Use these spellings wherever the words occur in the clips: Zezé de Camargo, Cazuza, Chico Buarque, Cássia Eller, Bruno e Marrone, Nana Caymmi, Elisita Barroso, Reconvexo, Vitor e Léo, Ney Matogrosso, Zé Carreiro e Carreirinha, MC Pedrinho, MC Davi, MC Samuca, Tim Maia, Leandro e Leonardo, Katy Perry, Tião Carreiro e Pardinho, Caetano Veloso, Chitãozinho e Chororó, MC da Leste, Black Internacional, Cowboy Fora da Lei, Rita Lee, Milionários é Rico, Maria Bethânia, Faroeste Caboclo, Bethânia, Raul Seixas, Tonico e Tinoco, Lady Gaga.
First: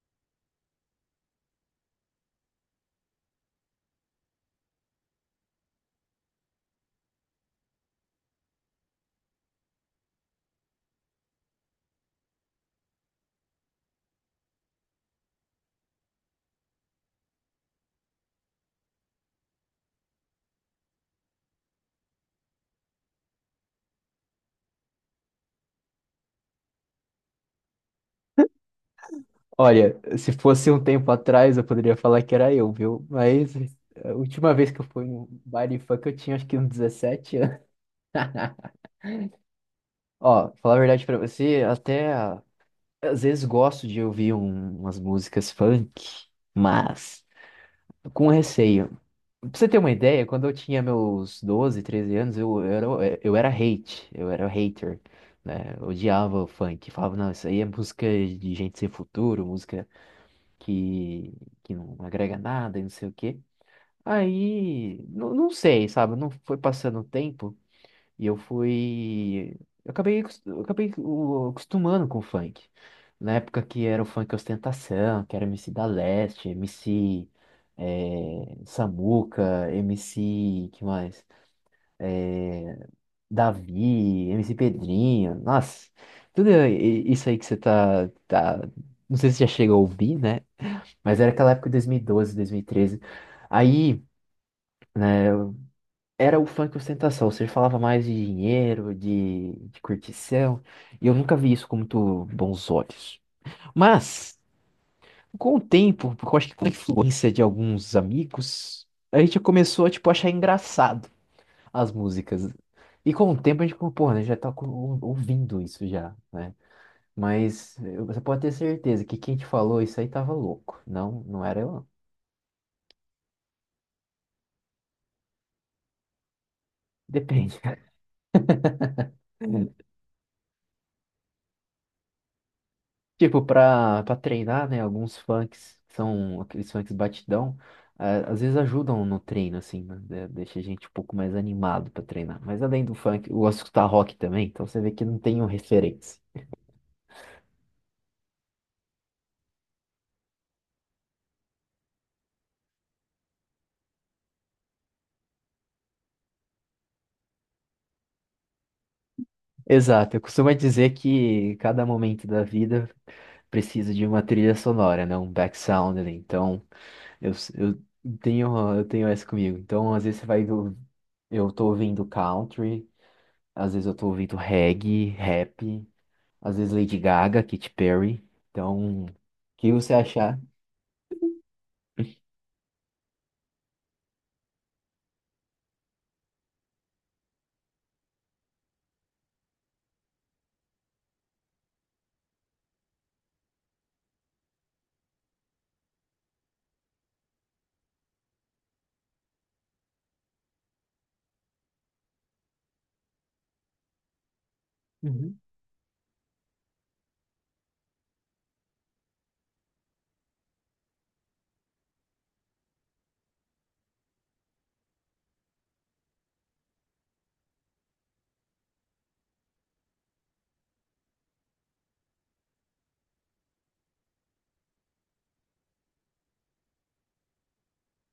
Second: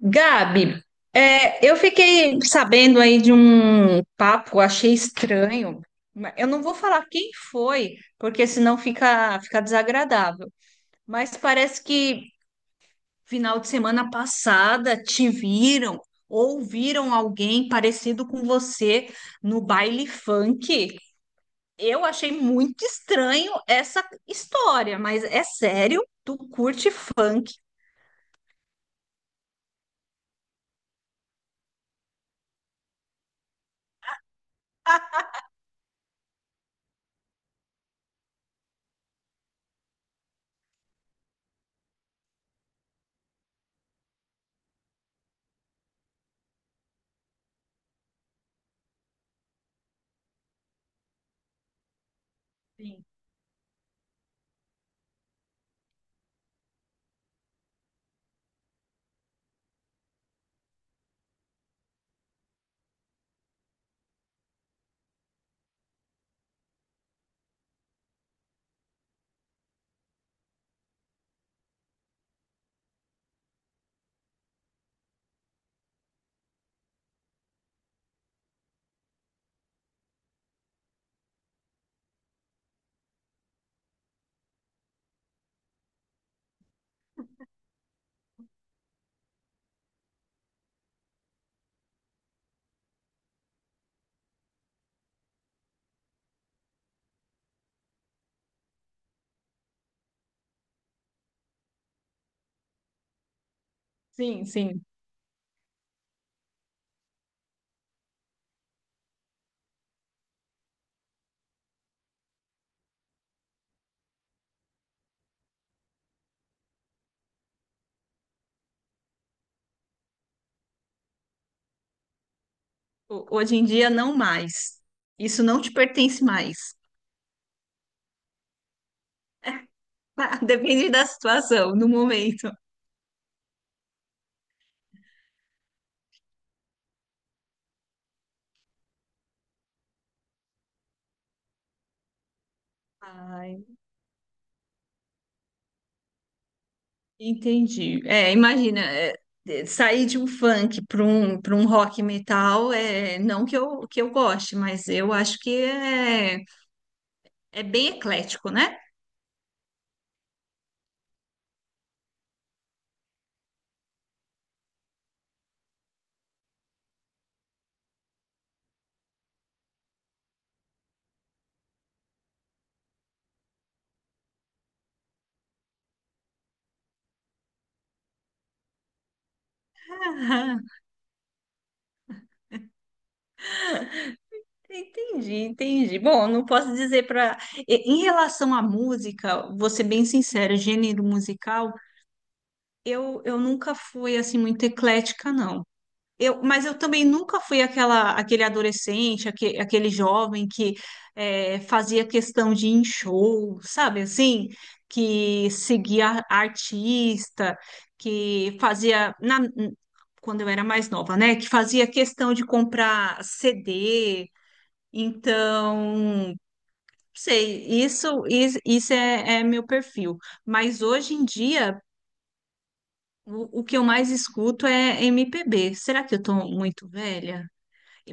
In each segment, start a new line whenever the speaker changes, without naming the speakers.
Gabi, eu fiquei sabendo aí de um papo, achei estranho. Eu não vou falar quem foi, porque senão fica desagradável. Mas parece que final de semana passada te viram ou viram alguém parecido com você no baile funk. Eu achei muito estranho essa história, mas é sério? Tu curte funk?
Olha, se fosse um tempo atrás, eu poderia falar que era eu, viu? Mas a última vez que eu fui no baile funk, eu tinha acho que uns 17 anos. Ó, falar a verdade pra você, até às vezes gosto de ouvir umas músicas funk, mas com receio. Pra você ter uma ideia, quando eu tinha meus 12, 13 anos, eu, era,
Sim,
eu era hate, eu era hater, né? Eu odiava o funk, falava, não, isso aí é música de gente sem futuro, música que, que não agrega nada e não sei o quê. Aí, não, não sei, sabe? Não foi passando o tempo e eu fui. Eu acabei acostumando com o funk. Na época que era o funk ostentação, que era MC da Leste, MC Samuca, MC, que mais? Davi, MC Pedrinho, nossa, tudo isso aí que você tá. Não sei se já chega a ouvir, né? Mas era aquela época de 2012, 2013. Aí era o funk ostentação. Você falava mais de dinheiro, de curtição. E eu nunca vi isso com muito bons olhos. Mas,
sim, sim.
com o tempo, porque eu acho que com a influência de alguns amigos, a gente começou a, tipo, achar engraçado as músicas. E com o tempo a gente falou, pô, né, já tá ouvindo isso já, né? Mas você pode ter certeza que quem te falou isso aí tava louco. Não, não era eu, não.
Hoje em dia não mais. Isso não te pertence mais.
Depende.
Depende da situação, no momento.
Tipo, pra treinar, né? Alguns funks, que são aqueles funks batidão, às vezes ajudam no treino, assim, né? Deixa a gente um pouco mais animado pra treinar. Mas além do funk, eu gosto
Ai,
de escutar rock também, então você vê que não tenho referência.
entendi. Imagina, sair de um funk para para um rock metal, não que eu goste, mas eu acho que é bem eclético, né?
Exato, eu costumo dizer que cada momento da vida precisa de uma trilha sonora, né? Um back sound ali. Então, eu, eu eu tenho essa comigo. Então, às vezes você vai ver, eu tô ouvindo country, às vezes eu tô ouvindo reggae, rap. Às vezes Lady Gaga, Katy Perry. Então, o que você achar?
Ah, entendi, entendi. Bom, não posso dizer para. Em relação à música, vou ser bem sincera, gênero musical, eu nunca fui assim muito eclética, não. Eu, mas eu também nunca fui aquele adolescente, jovem que fazia questão de ir em show, sabe assim?
Uhum.
Que seguia artista, que fazia, quando eu era mais nova, né? Que fazia questão de comprar CD. Então, não sei, isso, is- isso, é, é meu perfil. Mas hoje em dia, o que eu mais escuto é MPB. Será que eu tô muito velha?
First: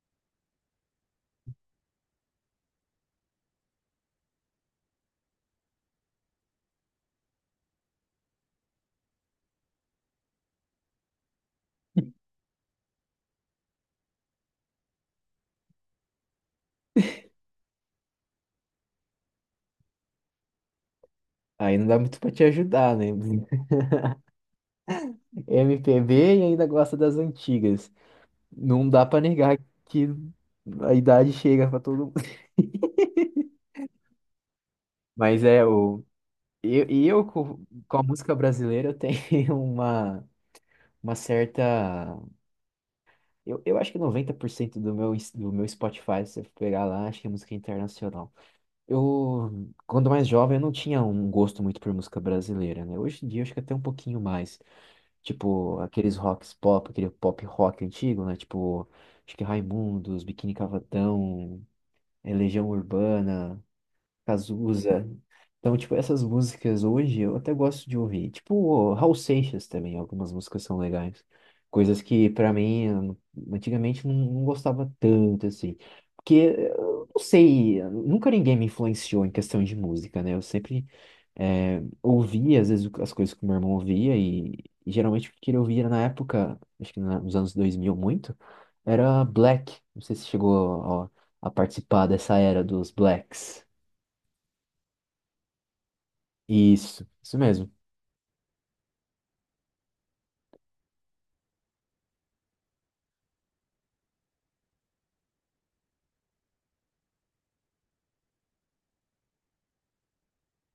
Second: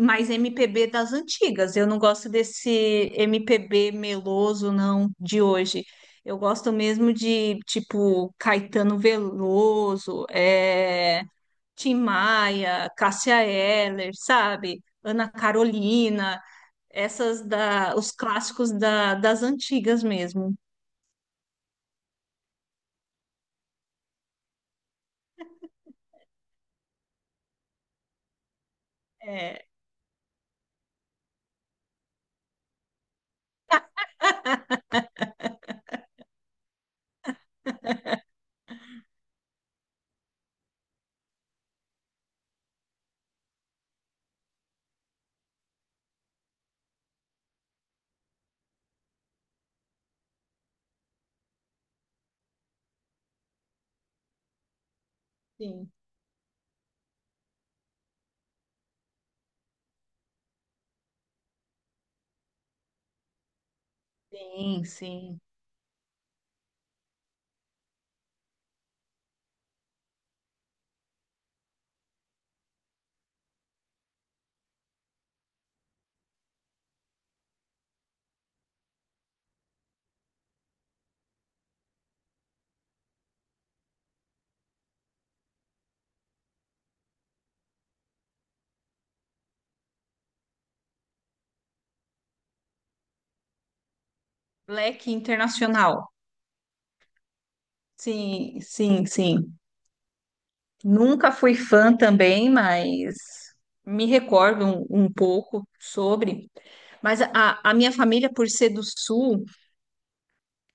Mais MPB das antigas. Eu não gosto desse MPB meloso, não, de hoje. Eu gosto mesmo de, tipo, Caetano Veloso, Tim Maia, Cássia Eller, sabe? Ana Carolina, os clássicos da, das antigas mesmo.
Aí não dá muito pra te ajudar, né? MPB e ainda gosta das antigas. Não dá pra negar
É,
que a idade chega pra todo mundo. Mas é o eu, e eu co- com a música brasileira eu tenho uma certa eu acho que 90% do meu Spotify, se você pegar lá, acho que é música internacional. Eu, quando mais jovem, eu não tinha um gosto muito por música brasileira, né? Hoje em dia, eu acho que até um pouquinho mais. Tipo,
sim,
aqueles rocks pop, aquele pop rock antigo, né? Tipo, acho que Raimundos, Biquíni Cavadão, Legião Urbana.
sim,
Cazuza.
sim.
Então, tipo, essas músicas hoje eu até gosto de ouvir. Tipo, o Raul Seixas também, algumas músicas são legais. Coisas que, pra mim, antigamente não gostava tanto, assim. Porque, eu não sei, nunca ninguém me influenciou em questão de música, né? Eu sempre ouvia, às vezes, as coisas que o meu irmão ouvia e geralmente o que ele ouvia na época, acho que nos anos 2000 muito, era Black. Não sei se chegou a participar dessa era dos Blacks.
Black Internacional.
Isso mesmo.
Sim, sim, sim. Nunca fui fã também, mas me recordo um pouco sobre. Mas a minha família, por ser do Sul,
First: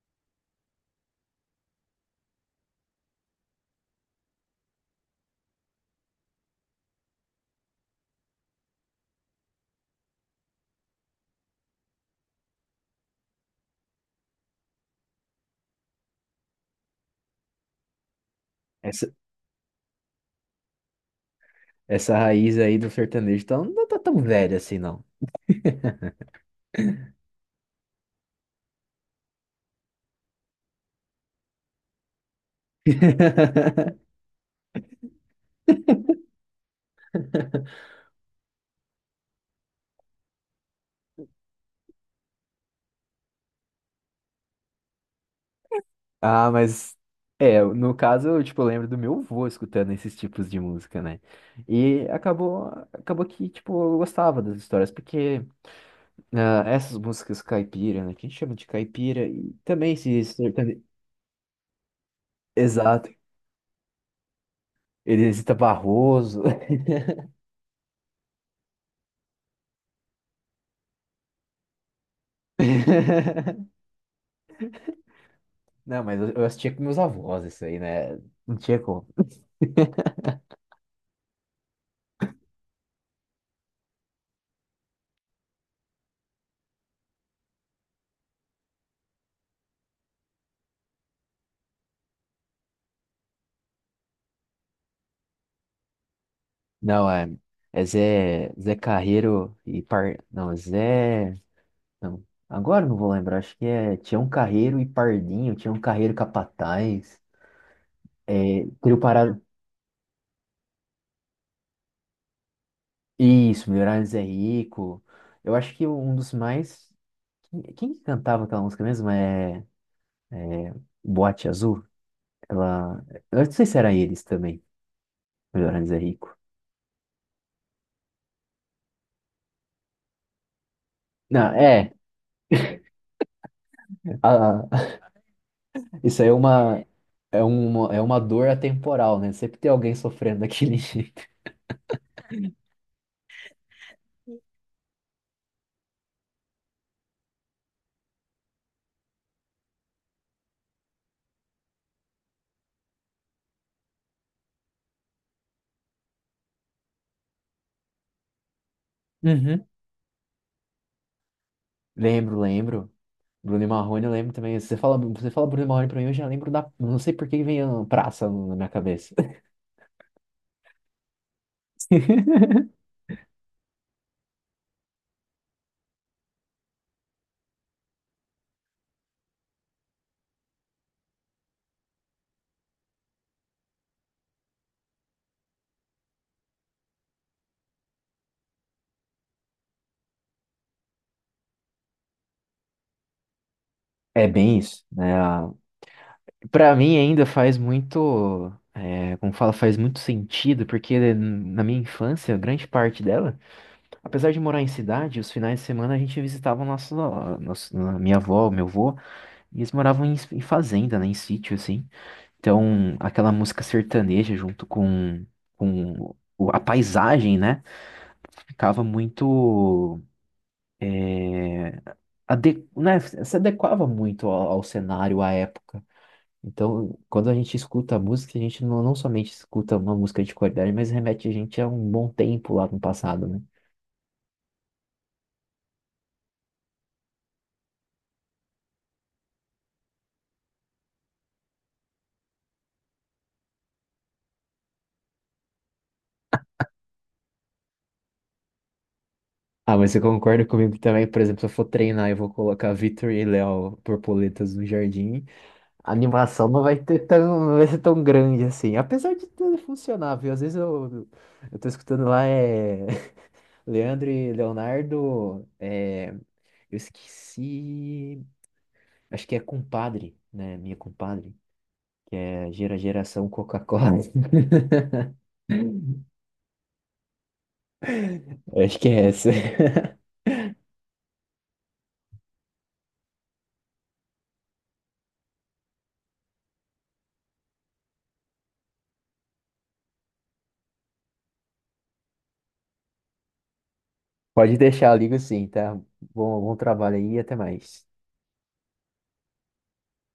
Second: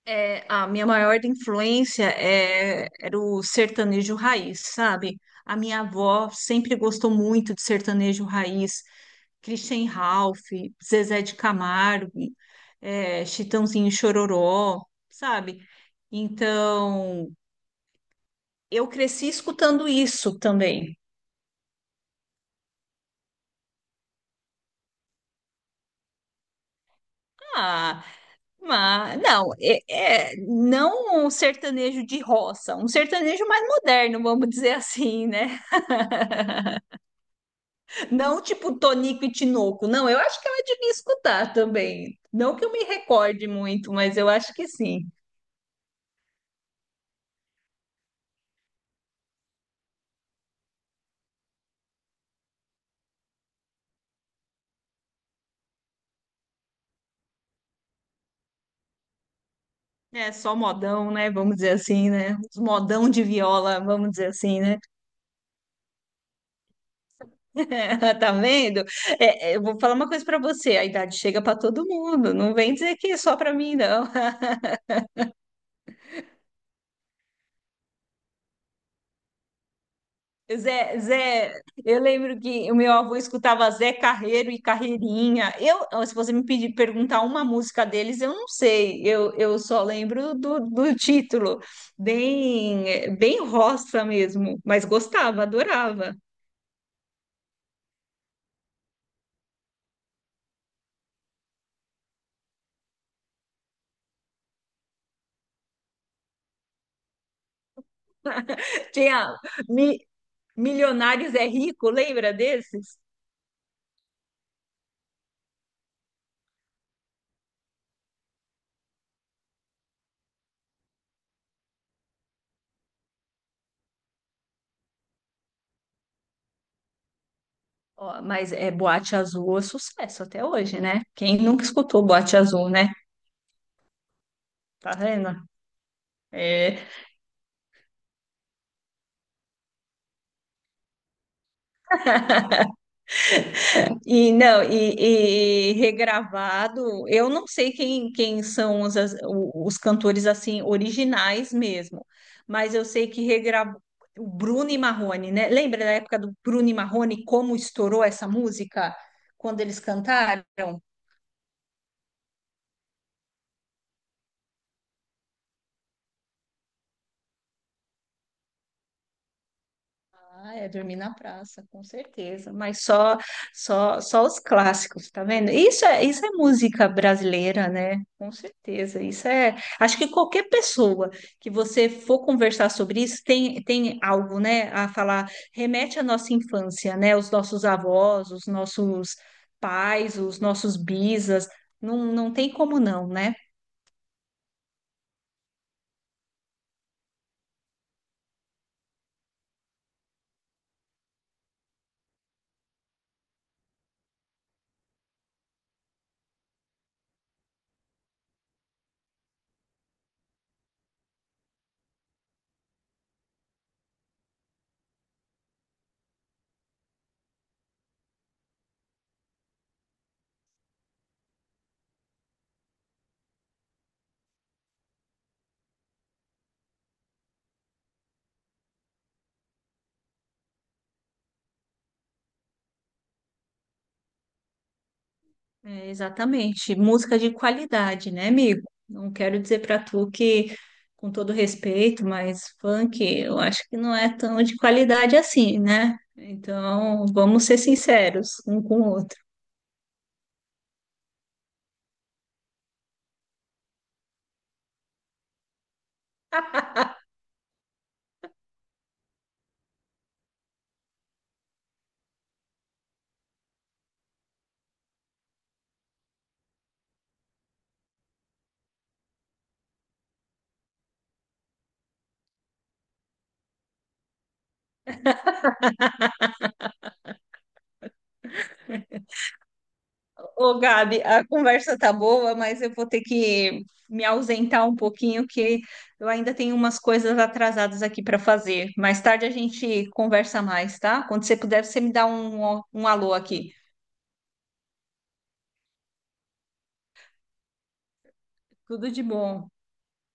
é, a minha maior influência era o sertanejo raiz, sabe? A minha avó sempre gostou muito de sertanejo raiz, Christian Ralph, Zezé de Camargo, Chitãozinho e Chororó, sabe? Então, eu
Essa,
cresci escutando isso também.
essa raiz aí do sertanejo tá, não tá tão velha assim, não.
Ah, Mas, não, é, não um sertanejo de roça, um sertanejo mais moderno, vamos dizer assim, né? Não tipo Tonico e Tinoco, não, eu acho que ela devia escutar também. Não que eu me recorde muito, mas eu acho que sim.
Ah, mas é, no caso, eu, tipo, lembro do meu avô escutando esses tipos de música, né? E acabou que, tipo, eu gostava das histórias, porque essas músicas caipira, né? Que a gente chama de caipira, e também se
É só
sertane...
modão, né? Vamos dizer assim, né? Os
Exato.
modão de viola, vamos dizer assim, né?
Elisita Barroso.
Tá vendo? Eu vou falar uma coisa pra você, a idade chega pra todo mundo, não vem dizer que é só pra mim, não.
Não, mas eu assistia com meus avós isso aí, né? Não tinha como.
Zé, eu lembro que o meu avô escutava Zé Carreiro e Carreirinha. Eu, se você me pedir perguntar uma música deles, eu não sei. Eu só lembro do título, bem roça mesmo, mas gostava, adorava.
Não, é Zé Carreiro e Par... Não, Zé... Não, agora eu não vou lembrar. Acho que é Tião Carreiro e Pardinho, Tião Carreiro Capataz. É, Trio
Tinha
Parado...
Mi- Milionários é Rico, lembra desses?
Isso, Milionários é Rico. Eu acho que um dos mais... Quem que cantava aquela música mesmo? É Boate Azul? Ela... Eu não sei se era eles também, Milionários é Rico.
Ó, mas é Boate Azul é sucesso até hoje, né? Quem
Não,
nunca
é.
escutou Boate Azul, né? Tá vendo?
Isso aí é
É,
uma, é uma, é uma dor atemporal, né? Sempre tem alguém sofrendo daquele jeito.
e regravado, eu não sei quem são os cantores assim originais mesmo, mas eu sei que regravou o Bruno e Marrone, né? Lembra da época do Bruno e Marrone, como estourou essa música quando
Uhum.
eles cantaram?
Lembro, lembro. Bruno e Marrone, eu lembro também. Você fala Bruno e Marrone pra mim, eu já lembro da. Não sei por que vem a praça na minha cabeça.
Ah, é dormir na praça, com certeza. Mas só, só, só os clássicos, tá vendo? Isso é música brasileira, né? Com certeza. Isso é. Acho que qualquer pessoa que você for conversar sobre isso tem, tem algo, né, a falar. Remete à nossa infância, né? Os nossos avós, os nossos pais, os nossos bisas. Não, não tem como não, né?
É bem isso, né? Pra mim ainda faz muito, é, como fala, faz muito sentido, porque na minha infância, grande parte dela, apesar de morar em cidade, os finais de semana a gente visitava minha avó, meu avô. E eles moravam em fazenda, né? Em sítio, assim. Então, aquela música sertaneja junto com a paisagem, né? Ficava muito... é, né? Se adequava muito ao cenário, à época. Então, quando a gente escuta a música, a gente não somente escuta uma música de qualidade, mas remete a gente a um bom tempo lá no passado, né?
É, exatamente. Música de qualidade, né, amigo? Não quero dizer pra tu com todo respeito, mas funk eu acho que não é tão de qualidade assim, né? Então, vamos ser sinceros um com o outro.
Ah, mas você concorda comigo também? Por exemplo, se eu for treinar, eu vou colocar Vitor e Léo Borboletas no jardim. A animação não vai ser tão grande assim. Apesar de tudo funcionar, viu? Às vezes eu tô escutando lá, é. Leandro e Leonardo, eu esqueci. Acho que é Compadre, né? Minha Compadre, que é geração Coca-Cola. Acho que é essa.
Ô, Gabi, a conversa tá boa, mas eu vou ter que me ausentar um pouquinho, que eu ainda tenho umas coisas atrasadas aqui pra fazer. Mais tarde a gente conversa mais, tá? Quando você puder, você me dá um alô aqui.
Pode deixar, eu ligo sim, tá? Bom, bom trabalho aí e até mais.
Tudo de bom.